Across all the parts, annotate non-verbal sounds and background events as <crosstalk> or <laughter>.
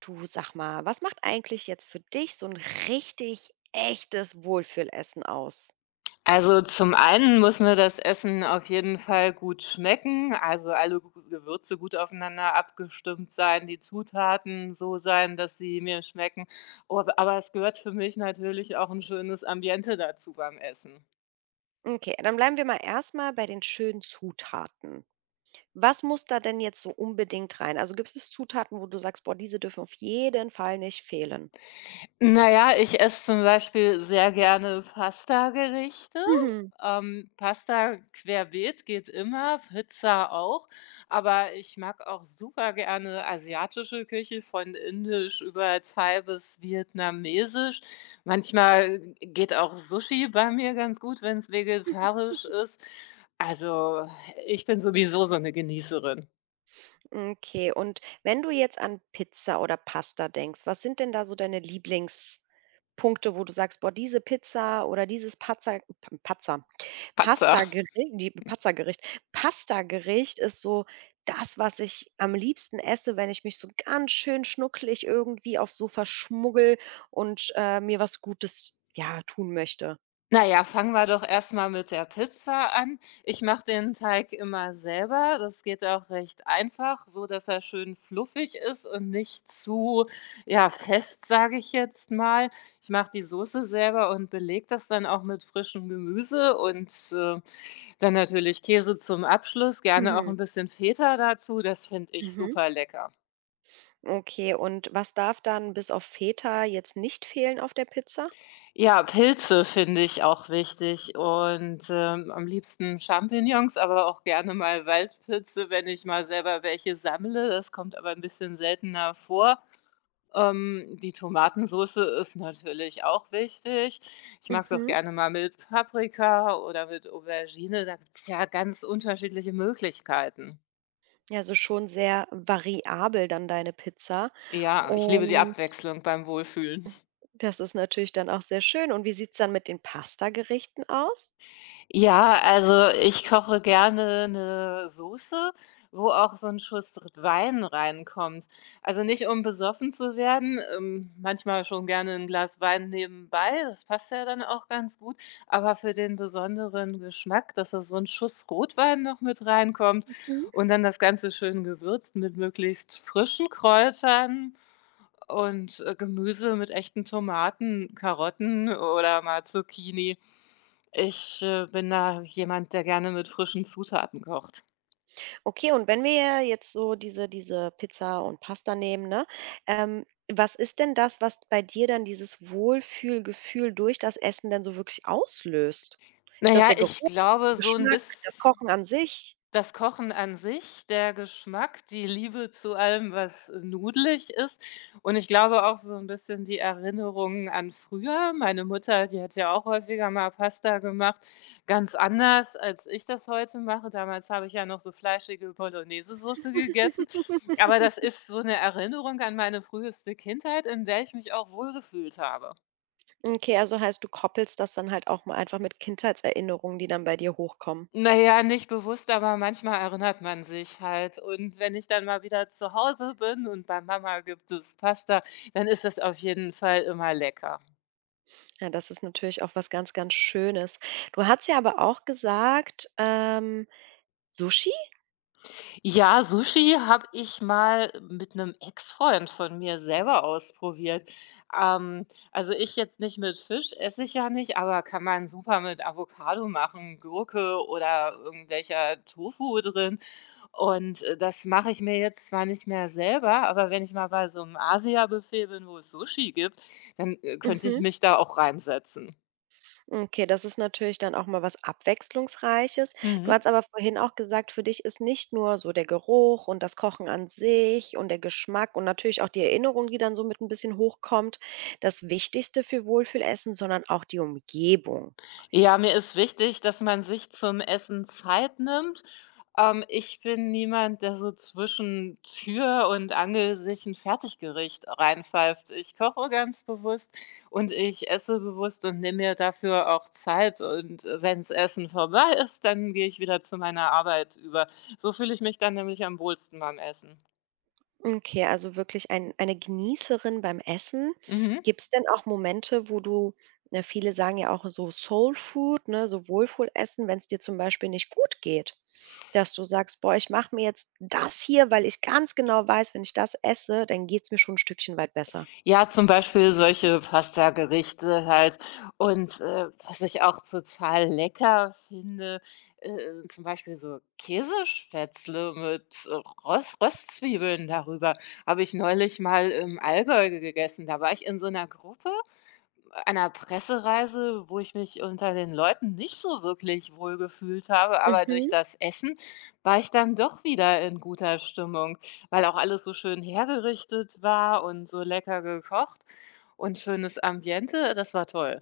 Du, sag mal, was macht eigentlich jetzt für dich so ein richtig echtes Wohlfühlessen aus? Also, zum einen muss mir das Essen auf jeden Fall gut schmecken, also alle G Gewürze gut aufeinander abgestimmt sein, die Zutaten so sein, dass sie mir schmecken. O Aber es gehört für mich natürlich auch ein schönes Ambiente dazu beim Essen. Okay, dann bleiben wir mal erst mal bei den schönen Zutaten. Was muss da denn jetzt so unbedingt rein? Also, gibt es Zutaten, wo du sagst: „Boah, diese dürfen auf jeden Fall nicht fehlen?“ Na ja, ich esse zum Beispiel sehr gerne Pastagerichte. Mhm. Pasta querbeet geht immer, Pizza auch, aber ich mag auch super gerne asiatische Küche, von Indisch über Thai bis Vietnamesisch. Manchmal geht auch Sushi bei mir ganz gut, wenn es vegetarisch ist. Also, ich bin sowieso so eine Genießerin. Okay, und wenn du jetzt an Pizza oder Pasta denkst, was sind denn da so deine Lieblingspunkte, wo du sagst: „Boah, diese Pizza oder dieses Pazza Pazza Patzer. Pasta-Gericht, die Pizza-Gericht, Pasta-Gericht ist so das, was ich am liebsten esse, wenn ich mich so ganz schön schnuckelig irgendwie aufs Sofa schmuggel und, mir was Gutes, ja, tun möchte. Na ja, fangen wir doch erst mal mit der Pizza an. Ich mache den Teig immer selber. Das geht auch recht einfach, so dass er schön fluffig ist und nicht zu, ja, fest, sage ich jetzt mal. Ich mache die Soße selber und belege das dann auch mit frischem Gemüse und, dann natürlich Käse zum Abschluss, gerne auch Mhm. ein bisschen Feta dazu. Das finde ich Mhm. super lecker. Okay, und was darf dann bis auf Feta jetzt nicht fehlen auf der Pizza? Ja, Pilze finde ich auch wichtig und, am liebsten Champignons, aber auch gerne mal Waldpilze, wenn ich mal selber welche sammle. Das kommt aber ein bisschen seltener vor. Die Tomatensoße ist natürlich auch wichtig. Ich mag's auch Mhm. gerne mal mit Paprika oder mit Aubergine. Da gibt's ja ganz unterschiedliche Möglichkeiten. Ja, also schon sehr variabel dann deine Pizza Ja, ich liebe die und Abwechslung beim Wohlfühlen. das ist natürlich dann auch sehr schön. Und wie sieht's dann mit den Pastagerichten aus? Ja, also ich koche gerne 'ne Soße, wo auch so 'n Schuss r Wein reinkommt. Also nicht, um besoffen zu werden, manchmal schon gerne 'n Glas Wein nebenbei, das passt ja dann auch ganz gut, aber für den besonderen Geschmack, dass da so 'n Schuss Rotwein noch mit reinkommt Mhm. und dann das Ganze schön gewürzt mit möglichst frischen Kräutern und, Gemüse mit echten Tomaten, Karotten oder mal Zucchini. Ich bin da jemand, der gerne mit frischen Zutaten kocht. Okay, und wenn wir jetzt so diese Pizza und Pasta nehmen, ne? Ähm, was ist denn das, was bei dir dann dieses Wohlfühlgefühl durch das Essen denn so wirklich auslöst? Ist das Naja, der ich Geruch, der glaube, so ein Geschmack, das biss Kochen an sich? das Kochen an sich, der Geschmack, die Liebe zu allem, was nudelig ist und ich glaube auch so ein bisschen die Erinnerungen an früher. Meine Mutter, die hat ja auch häufiger mal Pasta gemacht, ganz anders, als ich das heute mache. Damals habe ich ja noch so fleischige Bolognesesoße gegessen, aber das <laughs> ist so eine Erinnerung an meine früheste Kindheit, in der ich mich auch wohlgefühlt habe. Okay, also heißt, du koppelst das dann halt auch mal einfach mit Kindheitserinnerungen, die dann bei dir hochkommen. Na ja, nicht bewusst, aber manchmal erinnert man sich halt. Und wenn ich dann mal wieder zu Hause bin und bei Mama gibt es Pasta, dann ist das auf jeden Fall immer lecker. Ja, das ist natürlich auch was ganz, ganz Schönes. Du hast ja aber auch gesagt, Sushi? Ja, Sushi habe ich mal mit einem Ex-Freund von mir selber ausprobiert. Ähm, also, ich jetzt nicht mit Fisch, esse ich ja nicht, aber kann man super mit Avocado machen, Gurke oder irgendwelcher Tofu drin. Und, das mache ich mir jetzt zwar nicht mehr selber, aber wenn ich mal bei so einem Asia-Buffet bin, wo es Sushi gibt, dann könnte ich Mhm. mich da auch reinsetzen. Okay, das ist natürlich dann auch mal was Abwechslungsreiches. Du Mhm. hast aber vorhin auch gesagt, für dich ist nicht nur so der Geruch und das Kochen an sich und der Geschmack und natürlich auch die Erinnerung, die dann so mit ein bisschen hochkommt, das Wichtigste für Wohlfühlessen, sondern auch die Umgebung. Ja, mir ist wichtig, dass man sich zum Essen Zeit nimmt. Ich bin niemand, der so zwischen Tür und Angel sich ein Fertiggericht reinpfeift. Ich koche ganz bewusst und ich esse bewusst und nehme mir dafür auch Zeit und, wenn's Essen vorbei ist, dann gehe ich wieder zu meiner Arbeit über. So fühle ich mich dann nämlich am wohlsten beim Essen. Okay, also wirklich eine Genießerin beim Essen. Mhm. Gibt es denn auch Momente, wo du, ne, viele sagen ja auch so Soul Food, ne, so Wohlfühlessen, wenn es dir zum Beispiel nicht gut geht, dass du sagst: „Boah, ich mache mir jetzt das hier, weil ich ganz genau weiß, wenn ich das esse, dann geht's mir schon ein Stückchen weit besser.“ Ja, zum Beispiel solche Pasta-Gerichte halt und, was ich auch total lecker finde, zum Beispiel so Käsespätzle mit, Rost Röstzwiebeln darüber. Habe ich neulich mal im Allgäu gegessen. Da war ich in so einer Gruppe einer Pressereise, wo ich mich unter den Leuten nicht so wirklich wohlgefühlt habe, aber durch Mhm. das Essen war ich dann doch wieder in guter Stimmung, weil auch alles so schön hergerichtet war und so lecker gekocht und schönes Ambiente, das war toll.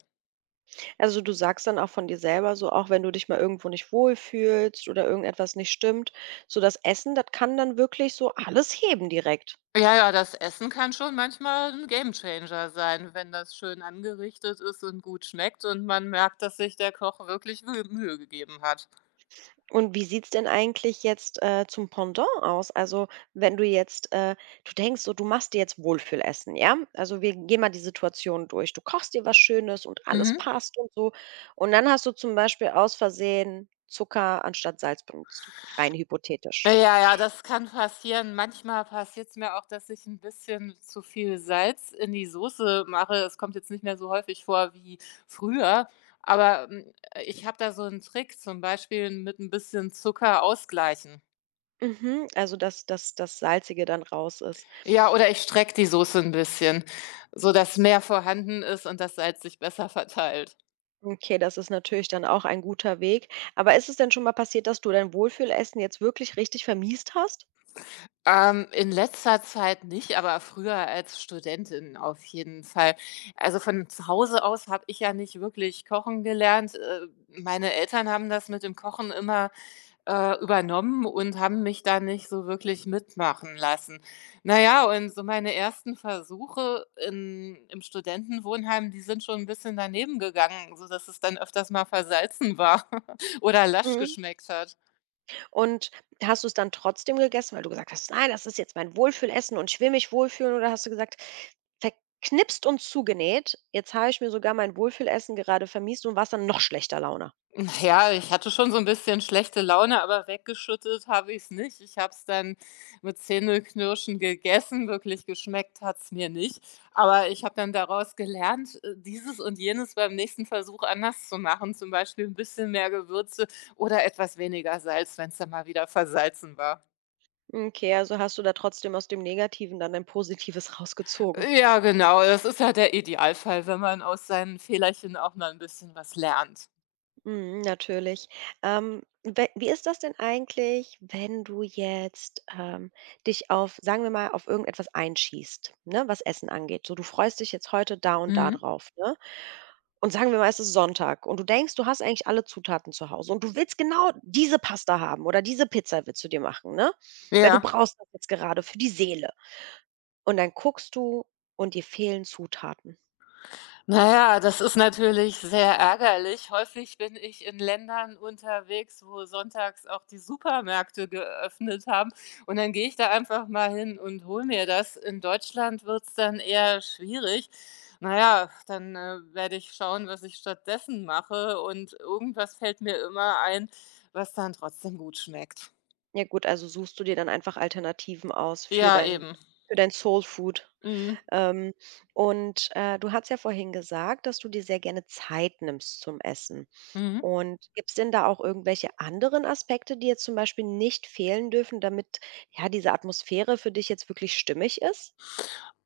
Also, du sagst dann auch von dir selber so, auch wenn du dich mal irgendwo nicht wohlfühlst oder irgendetwas nicht stimmt, so das Essen, das kann dann wirklich so alles heben direkt. Ja, ja, das Essen kann schon manchmal ein Gamechanger sein, wenn das schön angerichtet ist und gut schmeckt und man merkt, dass sich der Koch wirklich Mühe gegeben hat. Und wie sieht's denn eigentlich jetzt, zum Pendant aus? Also, wenn du jetzt, du denkst so, du machst dir jetzt Wohlfühlessen, ja? Also, wir gehen mal die Situation durch. Du kochst dir was Schönes und alles Mhm. passt und so. Und dann hast du zum Beispiel aus Versehen Zucker anstatt Salz benutzt, rein hypothetisch. Ja, ja, das kann passieren. Manchmal passiert es mir auch, dass ich ein bisschen zu viel Salz in die Soße mache. Es kommt jetzt nicht mehr so häufig vor wie früher, aber, ich habe da so einen Trick, zum Beispiel mit ein bisschen Zucker ausgleichen. Mhm, also, dass das Salzige dann raus ist. Ja, oder ich strecke die Soße ein bisschen, sodass mehr vorhanden ist und das Salz sich besser verteilt. Okay, das ist natürlich dann auch ein guter Weg. Aber ist es denn schon mal passiert, dass du dein Wohlfühlessen jetzt wirklich richtig vermiest hast? In letzter Zeit nicht, aber früher als Studentin auf jeden Fall. Also, von zu Hause aus habe ich ja nicht wirklich kochen gelernt. Meine Eltern haben das mit dem Kochen immer, übernommen und haben mich da nicht so wirklich mitmachen lassen. Na ja, und so meine ersten Versuche in im Studentenwohnheim, die sind schon ein bisschen daneben gegangen, sodass es dann öfters mal versalzen war <laughs> oder lasch Mhm. geschmeckt hat. Und hast du es dann trotzdem gegessen, weil du gesagt hast: „Nein, das ist jetzt mein Wohlfühlessen und ich will mich wohlfühlen“, oder hast du gesagt: „Verknipst und zugenäht, jetzt habe ich mir sogar mein Wohlfühlessen gerade vermiest“ und warst dann noch schlechter Laune? Ja, ich hatte schon so ein bisschen schlechte Laune, aber weggeschüttet habe ich es nicht. Ich habe es dann mit Zähneknirschen gegessen. Wirklich geschmeckt hat's mir nicht. Aber ich habe dann daraus gelernt, dieses und jenes beim nächsten Versuch anders zu machen, zum Beispiel ein bisschen mehr Gewürze oder etwas weniger Salz, wenn's dann mal wieder versalzen war. Okay, also hast du da trotzdem aus dem Negativen dann ein Positives rausgezogen. Ja, genau, das ist ja der Idealfall, wenn man aus seinen Fehlerchen auch mal ein bisschen was lernt. Mhm, natürlich. We wie ist das denn eigentlich, wenn du jetzt, dich auf, sagen wir mal, auf irgendetwas einschießt, ne, was Essen angeht? So, du freust dich jetzt heute da und da Mhm. drauf, ne? Und sagen wir mal, es ist Sonntag und du denkst, du hast eigentlich alle Zutaten zu Hause und du willst genau diese Pasta haben oder diese Pizza willst du dir machen, ne? Weil du Ja. brauchst das jetzt gerade für die Seele. Und dann guckst du und dir fehlen Zutaten. Na ja, das ist natürlich sehr ärgerlich. Häufig bin ich in Ländern unterwegs, wo sonntags auch die Supermärkte geöffnet haben und dann gehe ich da einfach mal hin und hole mir das. In Deutschland wird es dann eher schwierig. Na ja, dann werde ich schauen, was ich stattdessen mache und irgendwas fällt mir immer ein, was dann trotzdem gut schmeckt. Ja gut, also suchst du dir dann einfach Alternativen aus Ja, eben. für dein Soulfood. Mhm. Ähm, und, du hast ja vorhin gesagt, dass du dir sehr gerne Zeit nimmst zum Essen. Mhm. Und gibt's denn da auch irgendwelche anderen Aspekte, die jetzt zum Beispiel nicht fehlen dürfen, damit, ja, diese Atmosphäre für dich jetzt wirklich stimmig ist?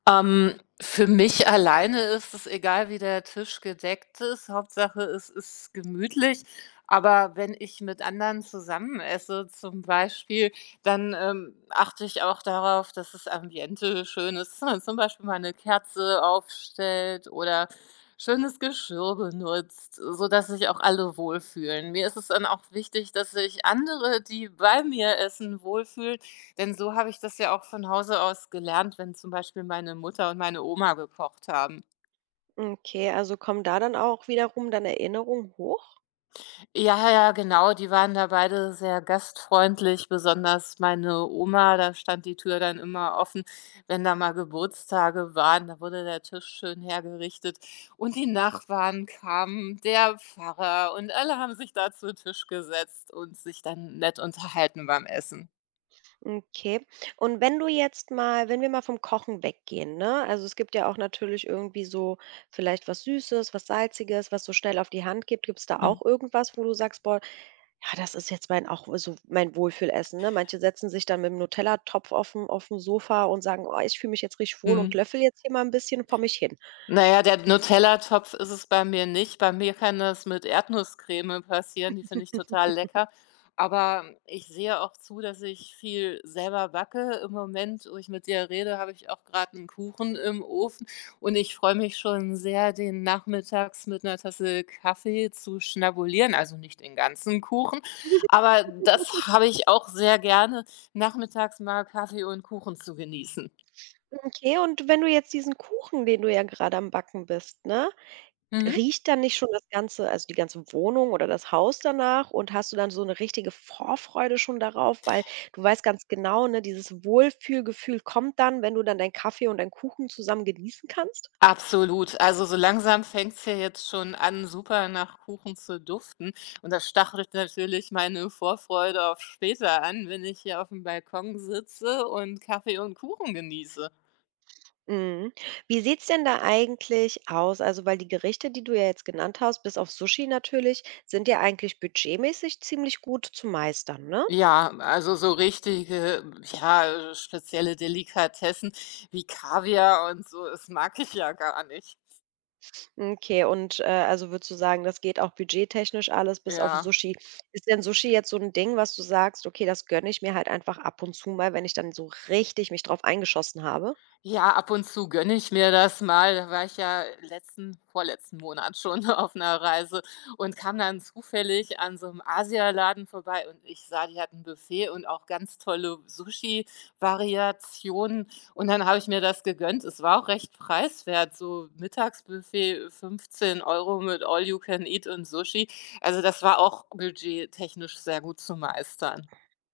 Ähm, für mich alleine ist es egal, wie der Tisch gedeckt ist. Hauptsache, es ist gemütlich. Aber wenn ich mit anderen zusammen esse zum Beispiel, dann achte ich auch darauf, dass das Ambiente schön ist, dass man zum Beispiel mal eine Kerze aufstellt oder schönes Geschirr benutzt, sodass sich auch alle wohlfühlen. Mir ist es dann auch wichtig, dass sich andere, die bei mir essen, wohlfühlen, denn so habe ich das ja auch von Hause aus gelernt, wenn zum Beispiel meine Mutter und meine Oma gekocht haben. Okay, also kommen da dann auch wiederum dann Erinnerungen hoch? Ja, ja, genau, die waren da beide sehr gastfreundlich, besonders meine Oma, da stand die Tür dann immer offen, wenn da mal Geburtstage waren, da wurde der Tisch schön hergerichtet und die Nachbarn kamen, der Pfarrer und alle haben sich da zu Tisch gesetzt und sich dann nett unterhalten beim Essen. Okay. Und wenn du jetzt mal, wenn wir mal vom Kochen weggehen, ne? Also, es gibt ja auch natürlich irgendwie so vielleicht was Süßes, was Salziges, was so schnell auf die Hand gibt. Gibt es da Mhm. auch irgendwas, wo du sagst: „Boah, ja, das ist jetzt mein, auch so mein Wohlfühlessen“, ne? Manche setzen sich dann mit mit'm Nutella-Topf auf aufm Sofa und sagen: „Oh, ich fühle mich jetzt richtig wohl und Mhm. löffel jetzt hier mal ein bisschen vor mich hin.“ Na ja, der Nutella-Topf ist es bei mir nicht. Bei mir kann das mit Erdnusscreme passieren, die finde ich total lecker. Aber ich sehe auch zu, dass ich viel selber backe. Im Moment, wo ich mit dir rede, habe ich auch gerade einen Kuchen im Ofen und ich freue mich schon sehr, den nachmittags mit einer Tasse Kaffee zu schnabulieren. Also, nicht den ganzen Kuchen, aber das habe ich auch sehr gerne, nachmittags mal Kaffee und Kuchen zu genießen. Okay, und wenn du jetzt diesen Kuchen, den du ja gerade am Backen bist, ne? Mhm. Riecht dann nicht schon das ganze, also die ganze Wohnung oder das Haus danach, und hast du dann so eine richtige Vorfreude schon darauf, weil du weißt ganz genau, ne, dieses Wohlfühlgefühl kommt dann, wenn du dann deinen Kaffee und deinen Kuchen zusammen genießen kannst? Absolut. Also, so langsam fängt's ja jetzt schon an, super nach Kuchen zu duften und das stachelt natürlich meine Vorfreude auf später an, wenn ich hier auf dem Balkon sitze und Kaffee und Kuchen genieße. Mhm. Wie sieht's denn da eigentlich aus? Also, weil die Gerichte, die du ja jetzt genannt hast, bis auf Sushi natürlich, sind ja eigentlich budgetmäßig ziemlich gut zu meistern, ne? Ja, also, so richtige, ja, spezielle Delikatessen wie Kaviar und so, das mag ich ja gar nicht. Okay, und, also würdest du sagen, das geht auch budgettechnisch alles bis auf Ja. Sushi. Ist denn Sushi jetzt so ein Ding, was du sagst: „Okay, das gönne ich mir halt einfach ab und zu mal, wenn ich dann so richtig mich drauf eingeschossen habe?“ Ja, ab und zu gönne ich mir das mal. Da war ich ja letzten vorletzten Monat schon <laughs> auf einer Reise und kam dann zufällig an so 'm Asialaden vorbei und ich sah, die hatten Buffet und auch ganz tolle Sushi-Variationen. Und dann habe ich mir das gegönnt. Es war auch recht preiswert, so Mittagsbuffet 15 € mit All you can eat und Sushi. Also, das war auch budgettechnisch sehr gut zu meistern.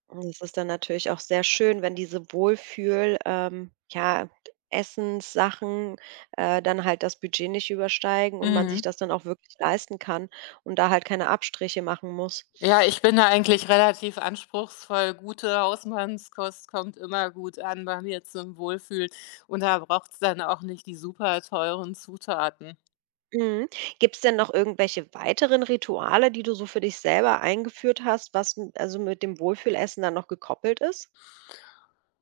Und es ist dann natürlich auch sehr schön, wenn diese Wohlfühl ja, Essenssachen, dann halt das Budget nicht übersteigen und man sich Mhm. das dann auch wirklich leisten kann und da halt keine Abstriche machen muss. Ja, ich bin da eigentlich relativ anspruchsvoll. Gute Hausmannskost kommt immer gut an bei mir zum Wohlfühlen und da braucht's dann auch nicht die super teuren Zutaten. Mhm. Gibt es denn noch irgendwelche weiteren Rituale, die du so für dich selber eingeführt hast, was m also mit dem Wohlfühlessen dann noch gekoppelt ist?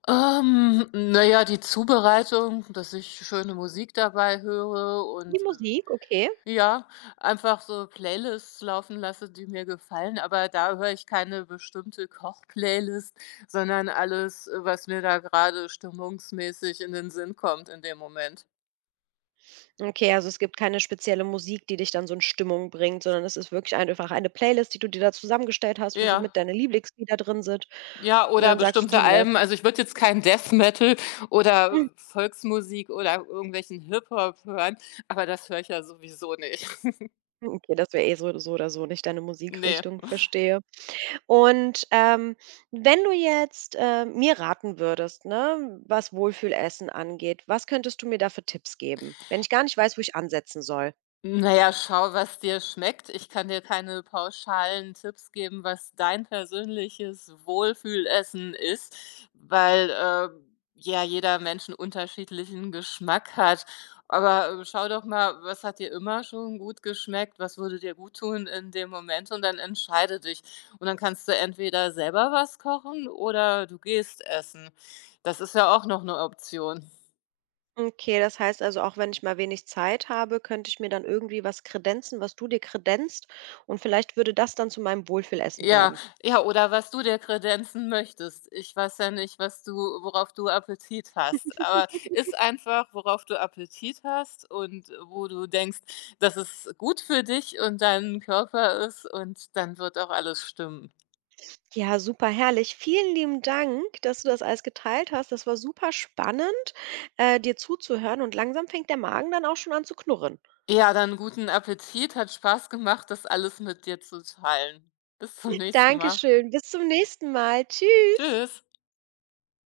Na ja, die Zubereitung, dass ich schöne Musik dabei höre Die und, Musik, okay. ja, einfach so Playlists laufen lasse, die mir gefallen, aber da höre ich keine bestimmte Koch-Playlist, sondern alles, was mir da gerade stimmungsmäßig in den Sinn kommt in dem Moment. Okay, also es gibt keine spezielle Musik, die dich dann so in Stimmung bringt, sondern es ist wirklich einfach eine Playlist, die du dir da zusammengestellt hast, wo so mit Ja. deine Lieblingslieder drin sind. Ja, Und oder dann sagst du, die bestimmte läuft. Alben. Also, ich würde jetzt kein Death Metal oder <laughs> Volksmusik oder irgendwelchen Hip-Hop hören, aber das höre ich ja sowieso nicht. <laughs> Mhm, okay, das wäre eh so, so oder so nicht deine Ne. Musikrichtung, verstehe. Und, wenn du jetzt, mir raten würdest, ne, was Wohlfühlessen angeht, was könntest du mir da für Tipps geben, wenn ich gar nicht weiß, wo ich ansetzen soll? Na ja, schau, was dir schmeckt. Ich kann dir keine pauschalen Tipps geben, was dein persönliches Wohlfühlessen ist, weil, ja, jeder Mensch 'n unterschiedlichen Geschmack hat. Aber, schau doch mal, was hat dir immer schon gut geschmeckt? Was würde dir gut tun in dem Moment? Und dann entscheide dich. Und dann kannst du entweder selber was kochen oder du gehst essen. Das ist ja auch noch eine Option. Okay, das heißt also, auch wenn ich mal wenig Zeit habe, könnte ich mir dann irgendwie was kredenzen, was du dir kredenzt, und vielleicht würde das dann zu meinem Wohlfühlessen Ja, werden. ja, oder was du dir kredenzen möchtest. Ich weiß ja nicht, was du worauf du Appetit hast, aber <laughs> ist einfach, worauf du Appetit hast und wo du denkst, dass es gut für dich und deinen Körper ist und dann wird auch alles stimmen. Ja, super herrlich. Vielen lieben Dank, dass du das alles geteilt hast. Das war super spannend, dir zuzuhören, und langsam fängt der Magen dann auch schon an zu knurren. Ja, dann guten Appetit, hat Spaß gemacht, das alles mit dir zu teilen. Bis zum nächsten Mal. Dankeschön. Bis zum nächsten Mal. Tschüss. Tschüss.